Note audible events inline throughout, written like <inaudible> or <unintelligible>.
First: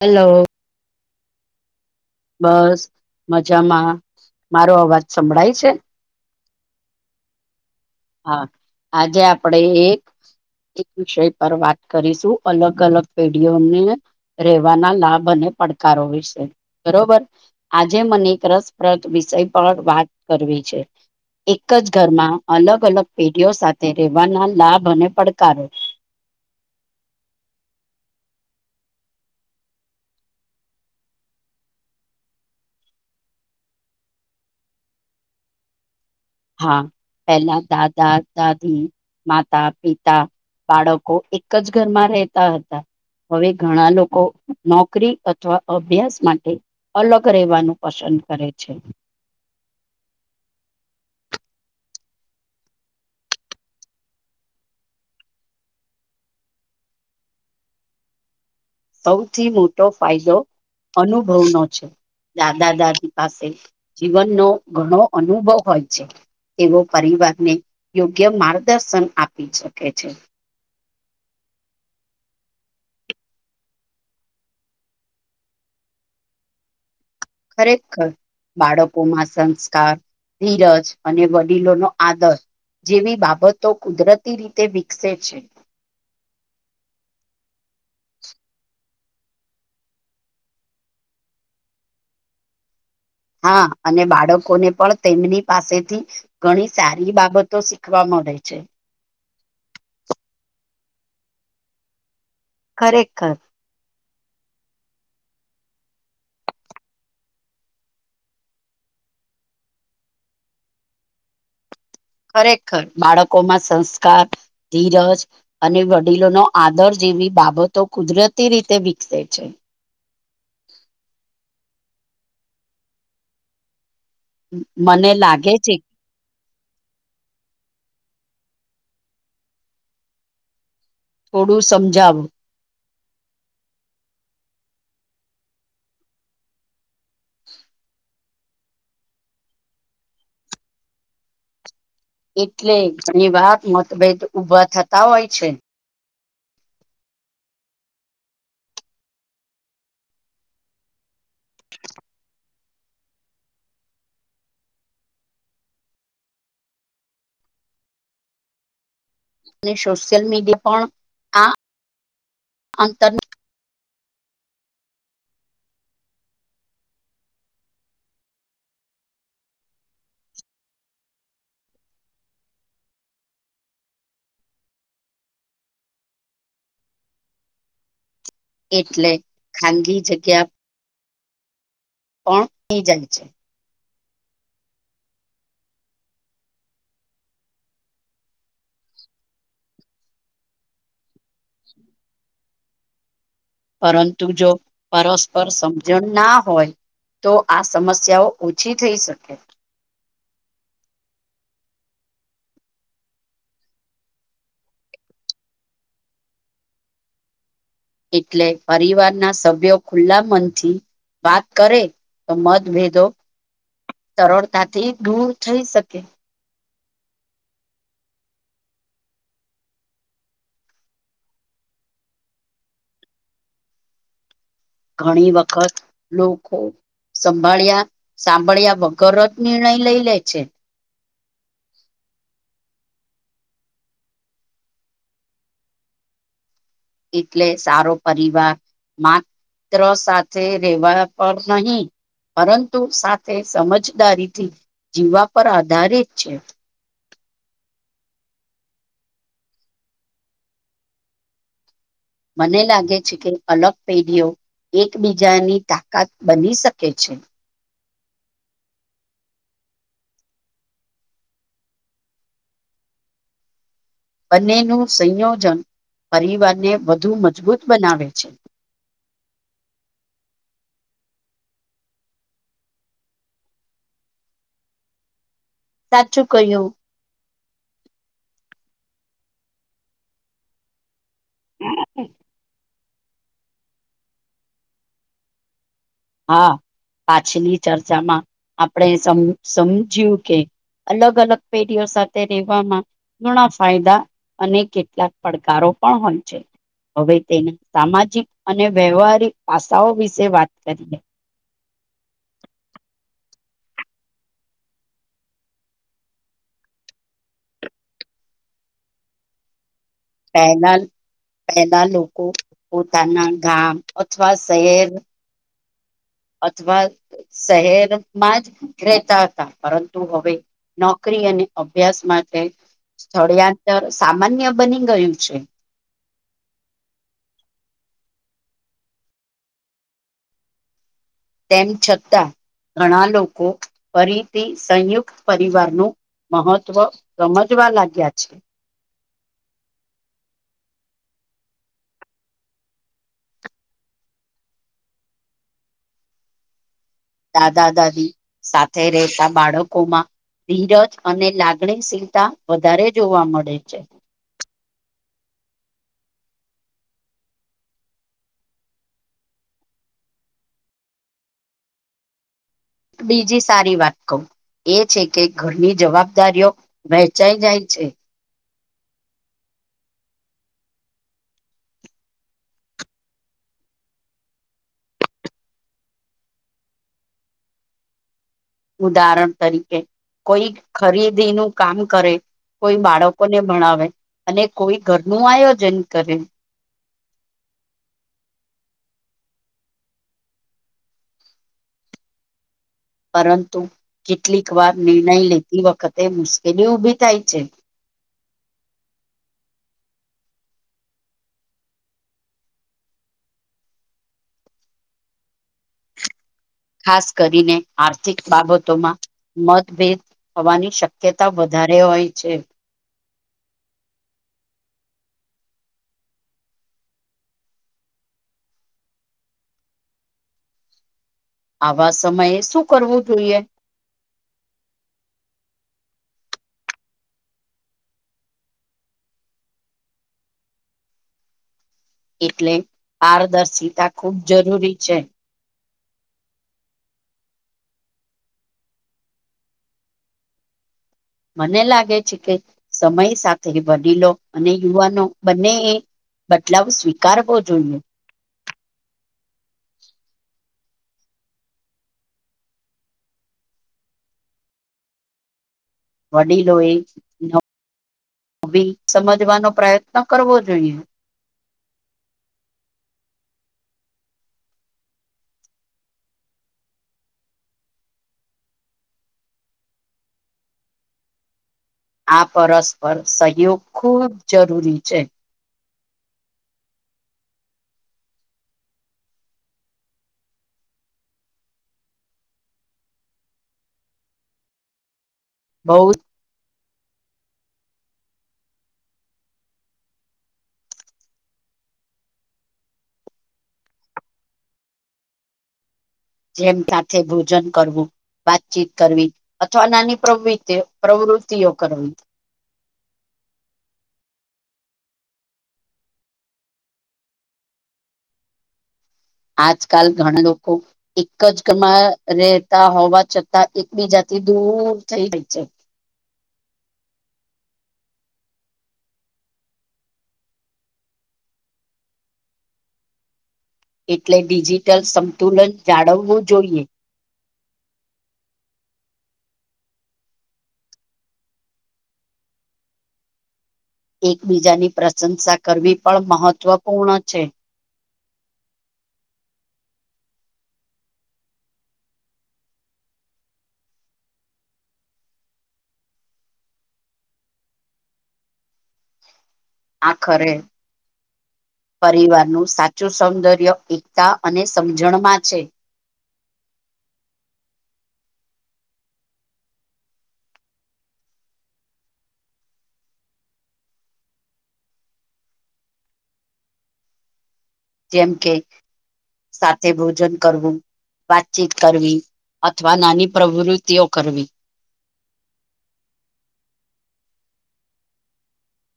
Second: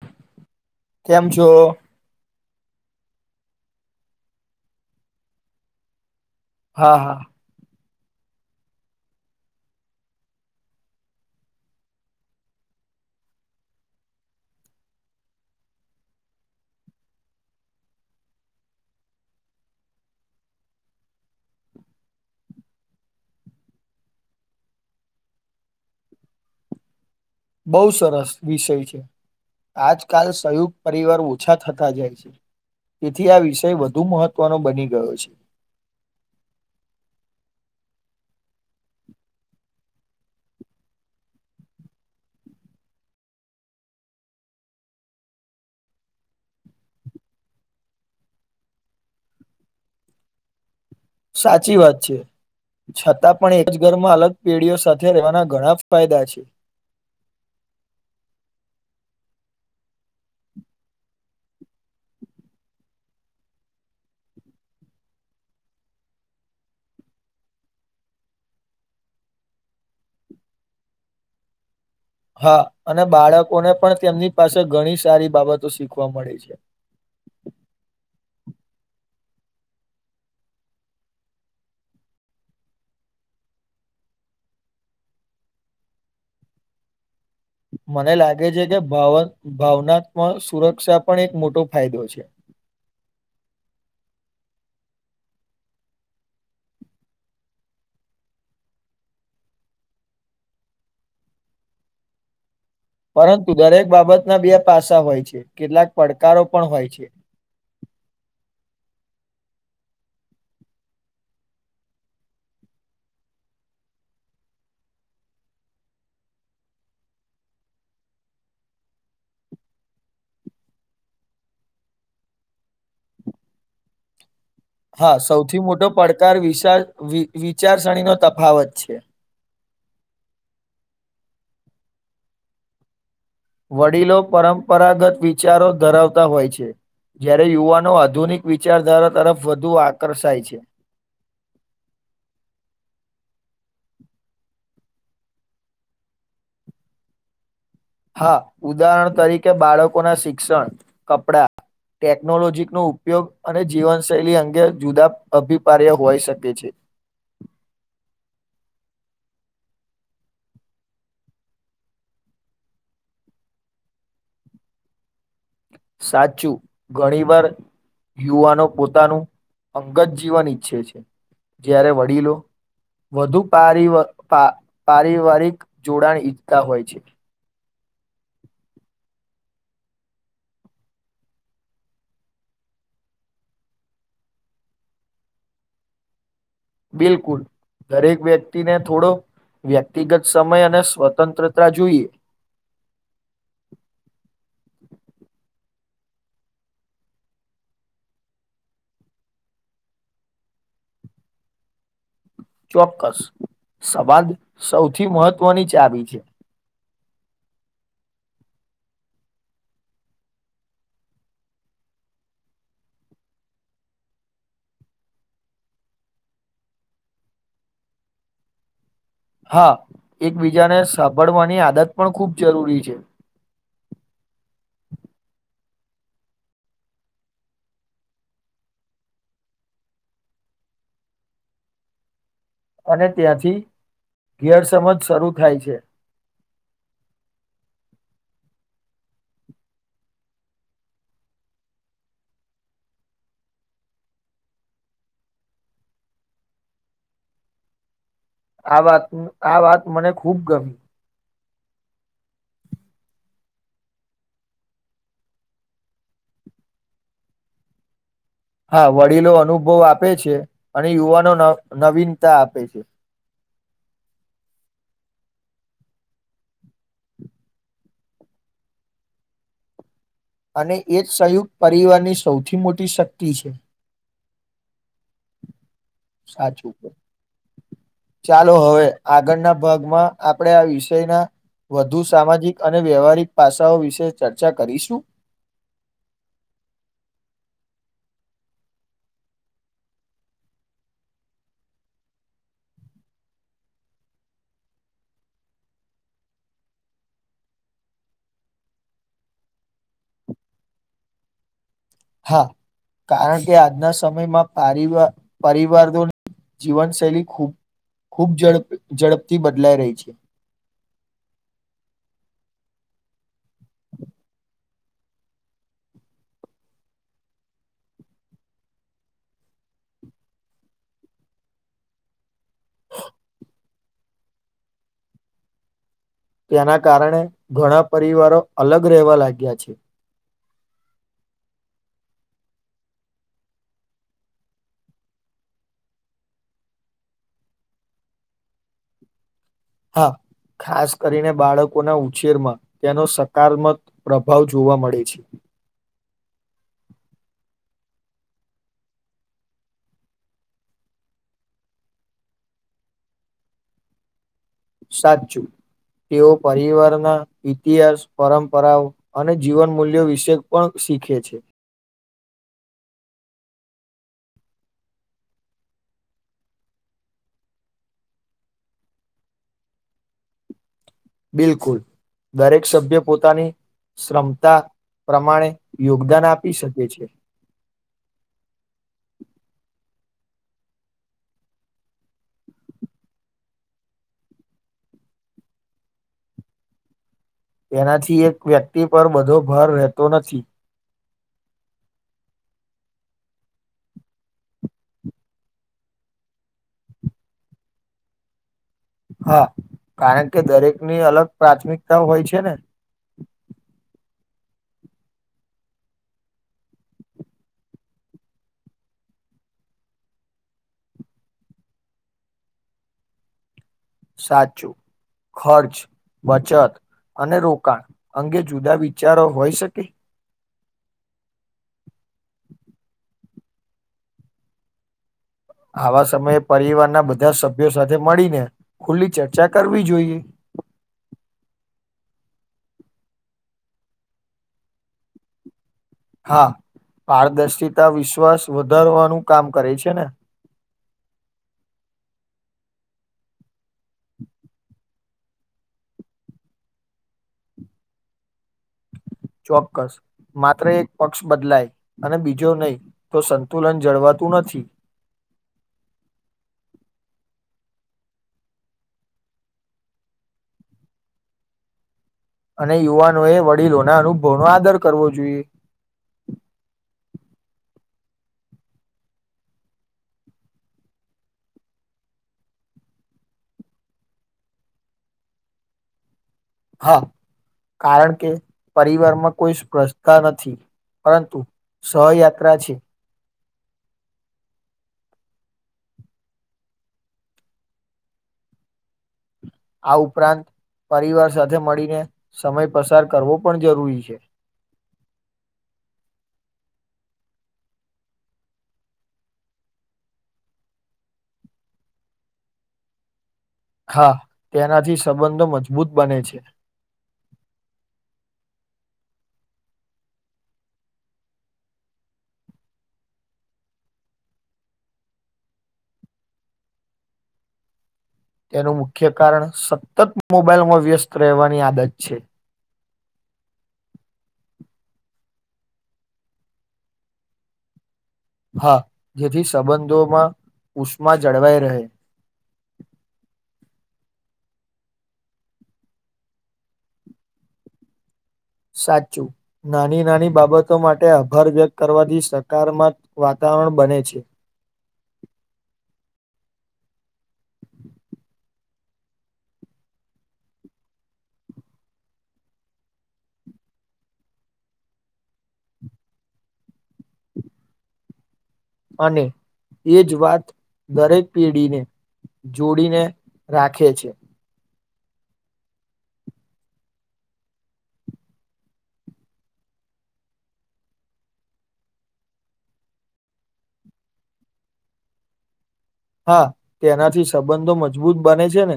Hello કેમ છો? બસ મજામાં મારો અવાજ સંભળાય છે? હા હા હા આજે આપડે એક એક વિષય પર વાત કરીશું અલગ અલગ પેઢીઓને રહેેવાના લાભ અન પડકારો વિશે બરોબર, આજે મને એક રસપ્રદ વિષય પર વાત કરવી છે. એક જ ઘરમાં અલગ અલગ પેઢીઓ સાથે રહેવાના લાભ અને પડકારો. <inaudible> બહુ સરસ વિષય છે. આજકાલ સંયુક્ત પરિવાર ઓછા થતા જાય છે. તેથી આ વિષય વધુ મહત્વનો બની ગયો છે. હા પેલા દાદા-દાદી, માતા-પિતા બાળકો એક જ ઘરમાં રહેતા હતા. હવે ઘણા લોકો નોકરી અથવા અભ્યાસ માટે અલગ રહેવાનું પસંદ કરે છે. સાચી વાત છે. છતાં પણ એક જ ઘરમાં અલગ પેઢીઓ સાથે રહેવાના ઘણા ફાયદા છે. સૌથી મોટો ફાયદો અનુભવનો છે. દાદા-દાદી પાસે જીવનનો ઘણો અનુભવ હોય છે. તેઓ પરિવારને યોગ્ય માર્ગદર્શન આપી છકે છે. હા અને બાળકોને પણ તેમની પાસે ઘણી સારી બાબતો શીખવા મળી છે. ખરેખર બાળકોમાં સંસ્કાર ધીરજ અને વડીલો નો આદર જેવી બાબતો કુદરતી રીતે વિકસે છે. મને લાગે છે કે ભાવ-ભાવનત્મક સુરક્ષા પણ એક મોટો ફાયદો છે. <inaudible> હા અને બાળકોને પણ તેમની પાસેથી ઘણી સારી બાબતો શીખવા મ ળે છે. ખરેખર પરંતુ દરેક બાબત ના બે પાસ હોય છે કેટલાક પડકારો પણ હોય છે. ખરેખર બાળકોમાં સંસ્કાર, ધીરજ અને વડીલો નો આદર જે એવી બાબતો કુદરતી રીતે વિકસે છે. મને હા લાગે સૌથી છે મોટો પડકાર વિશાર-વિચારસણીનો તફાવત છે. થોડું સમજાવ વડીલો પરંપરાગત વિચારો ધરાવતા હોય છે. જયારે યુવાનો આધુનિક વિચારધારા તરફ વધુ આકર્ષાય છે. એટલે ઘણી વાર મતભેદ ઊભા થતા હોય છે. હા ઉદાહરણ તરીકે બાળકો ના શિક્ષણ, કપડા ટેકનોલોજીનો ઉપયોગ અને જીવનશૈલી અંગે જુદા અભિપાર્ય હોઈ શકે છે. <inaudible> અને સોશિયલ મીડિયા પણ આ <inaudible> અંતર સાચું ઘણી વાર યુવાનો પોતાનું અંગત જીવન ઈચ્છે છે જ્યારે વડીલો વધુ પારિવ-પા-પારિવારિક જોડાણ ઈચ્છતા હોય છે. એટલે ખાનગી જગ્યા પણ <inaudible> <unintelligible> છે. બિલકુલ દરેક વ્યક્તિને થોડો વ્યક્તિગત સમય અને સ્વતંત્રતા જોઈએ પરંતુ જો પરસ્પર સમજણ ના હોય તો આ સમસ્યાઓ ઓછી થઈ શકે ચોક્કસ સવાદ સૌથી મહત્વની ચાબી છે. એટલે પરિવારના સભ્યો ખુલ્લા મનથી વાત કરે તો મતભેદો સરળતાથી દૂર થઈ શકે હા એકબીજાને સાંભળવાની આદત પણ ખૂબ જરૂરી છે. ઘણી વખત લોકો સંભાળ્યા સાંભળ્યા વગર જ નિર્ણય લઈ લે છે. અને ત્યાંથી ગેરસમજ શરૂ થાય છે. એટલે સારો પરિવાર મા મિત સાથે રહેેવા પર નહી. પરંતુ સાથે સમજદારીથી જીવવા પર આધારિત છે. આ વાત આ વાત મને ખુબ ગમી. મને લાગે છે કે અલગ પેઢીઓ એકબીજાની તાકાત બની શકે છે. હા વડીલો અનુભવ આપે છે અને યુવાનો નવીનતા આપે છે. બંનેનું સંયોજન પરિવારને વધુ મજબૂત બનાવે છે. અને એ જ સંયુક્ત પરિવારની સૌથી મોટી શક્તિ છે. સાચું ક્યું ચાલો હવે આગળના ભાગમાં આપણેે આ વિષયના વધુ સામાજિક અને વ્યવહારિક પાસાઓ વિશે ચર્ચા કરીશું. હા પાછલી ચર્ચામાં આપણે સમ સમજ્યું કે અલગ અલગ પેઢીઓ સાથે રહેવામાં ઘૂણા ફાયદા અને કેટલાક પડકારો હવે તેની સામાજિક અને વ્યવહારિક પાસાઓ વિશે વાત અ <unintelligible> હા કારણ કે આજના સમયમાં પવાર પરિવાર જીવનશૈલી ખૂબ ખૂબડપ ઝડપથી બદલાઈ રહી છે. પહેલા પહેલા લોકો પોતાના ગામ અથવા શહેર અથવા શહેરમાં જ રહેતા હતા પરંતુ હવે નોકરી અને અભ્યાસ માટે. સ્થળયાંતર સામાન્ય બની ગયું છે. તેના કારણે ઘણા પરિવારો અલગ રહેવા લાગ્યા છે. તેમ છતાં ઘણા લોકો ફરીથી સંયુક્ત પરિવારનું મહત્વ સમજવા લાગ્યા છે. હા. ખાસ કરીને બાળકોના ઉછેરમાં તેનો સકારાત્મક પ્રભાવ જોવા મળે છે. દાદા દાદી સાથે રહેતા બાળકોમાં ધીરજ અને લાગણીશીલતા વધારે જોવા મળે છે. સાચું. તેઓ પરિવારના ઇતિહાસ પરંપરાઓ અને જીવન મૂલ્યો વિશે પણ શીખે છે. બીજી સારી વાત કહું એ છે કે ઘરની જવાબદારીઓ વહેંચાઈ જાય છે. બિલકુલ દરેક સભ્ય પોતાની કમતા પ્રમાણે યોગદાન આપી શકે છે. ઉદાહરણ તરીકે કોઈ ખરીદીનુંું કામ કરે. કોઈ બાળકોને ભણાવે અને કોઈ ઘરનું આયોજન કરે. તેનાથી એક વ્યક્તિ પર બધો ભાર રહેતો નથી. પરંતુ કેટલીક વાર નિર્ણય લેતી વખતે મુશ્કેલી ઉઊભી થાય છે. <inaudible> હા કારણ કે દરેકની અલગ પ્રાથમિકતાઓ હોય છે ને. <inaudible> ખાસ કરીને આર્થિક બાબતોમાં મતભેદ થવાની શક્યતા વધારે હોય છે. સાચું ખર્ચ બચત. અને રોકાણ અંગે જુદા વિચારો હોય શકે. આવા સમયે શું કરવું જોઈએ. આવા સમયે પરિવારના બધા સભ્યો સાથે મળીને ખુલ્લી ચર્ચા કરવી જોઈએ. <inaudible> એટલે પારદર્શિતા ખૂબ જરૂરી છે હા પારદર્શિતા વિશ્વાસ વધારવાનું કામ કરે છે ને મને લાગે છે કે સમય સાથે વડીલો અને યુવાનો બંને એ બદલાવ સ્વીકારવો જોઈએ ચોક્કસ માત્ર એક પક્ષ બદલાય અને બીજો નહી તો સંતુલન જળવા તું નથી વડી લોએ ન અવે સમજવાનો પ્રયત્ન કરવો જોઈએ અને યુવાનોએ વડીલોના અનુભવનો આદર કરવો જોઈએ આ પરસ્પર સહયોગ ખૂબ જરૂરી છે હા કારણ કે પરિવારમાં કોઈ સ્પર્ષતા નથી પરંતુ સહયાત્રા છે બહુત આ ઉપરાંત પરિવાર સાથે મળીને સમય પસાર કરવો પણ જરૂરી છે <inaudible> જેમ સાથે ભોજન કરવું વાતચીત કરવી અથવા નાની પ્રવિતી પ્રવૃતિઓ કરવી <inaudible> હા તેનાથી સંબંધો મજબૂત બને છે આજકાલ ઘણા લોકો એક જ કમા રહેતા હોવા છતાં એકબીજા એ દૂર થઈ જાય છે તેનું મુખ્ય કારણ સતત મોબાઈલમાં વ્યસ્ત રહેવાની આદત છે એટલે ડિજિટલ સંતુલન જાળવવું જોઈએ હા જેથી સંબંધોમાં ઉષ્મા જળવાઈ રહે <inaudible> એકબીજાની પ્રશંસા કરવી પણ મહત્વપૂર્ણ છે સાચું નાની નાની બાબતો માટે આભાર વ્યક્ત કરવાથી સકારત્મક વાતાણ ણ બને છે <inaudible> આખરે પરિવારનું સાચું સૌંદર્ય એકતા અને સમજણમાં છે અને એ જ વાત દરેક પેઢીને જોડીને રાખે છે જેમ કે સાથે ભોજન કરવું વાતચીત કરવી અથવા નાની પ્રવૃતિઓ કરવી <inaudible> હા તેનાથી સંબંધો મજબૂત બને છે ને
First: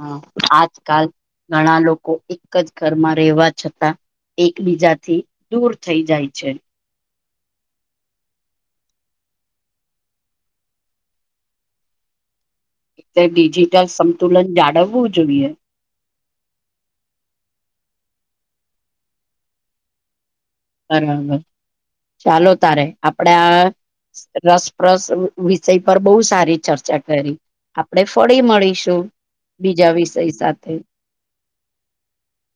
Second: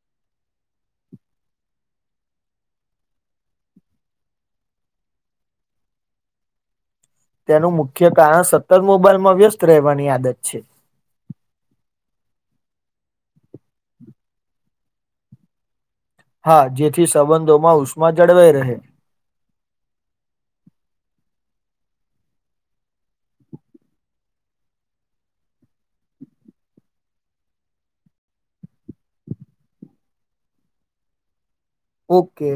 હા આજકાલ ઘણા લોકો એક જ ઘરમાં રહેવા છતા એકબીજાથી દૂર થઈ જાય છે તેનું મુખ્ય કારણ સતત મોબાઈલમાં વ્યસ્ત રહેવાની આદત છે એટલે ડિજિટલ સંતુલન જાળવવું જોઈએ હા જેથી સંબંધોમાં ઉષ્મા જળવાઈ રહે બરાબર ચાલો તારે આપડા રસપ્રસ વિષય પર બહુ સારી ચર્ચા કરી આપણે ફરી મળીશું બીજા વિષય સાથે ઓકે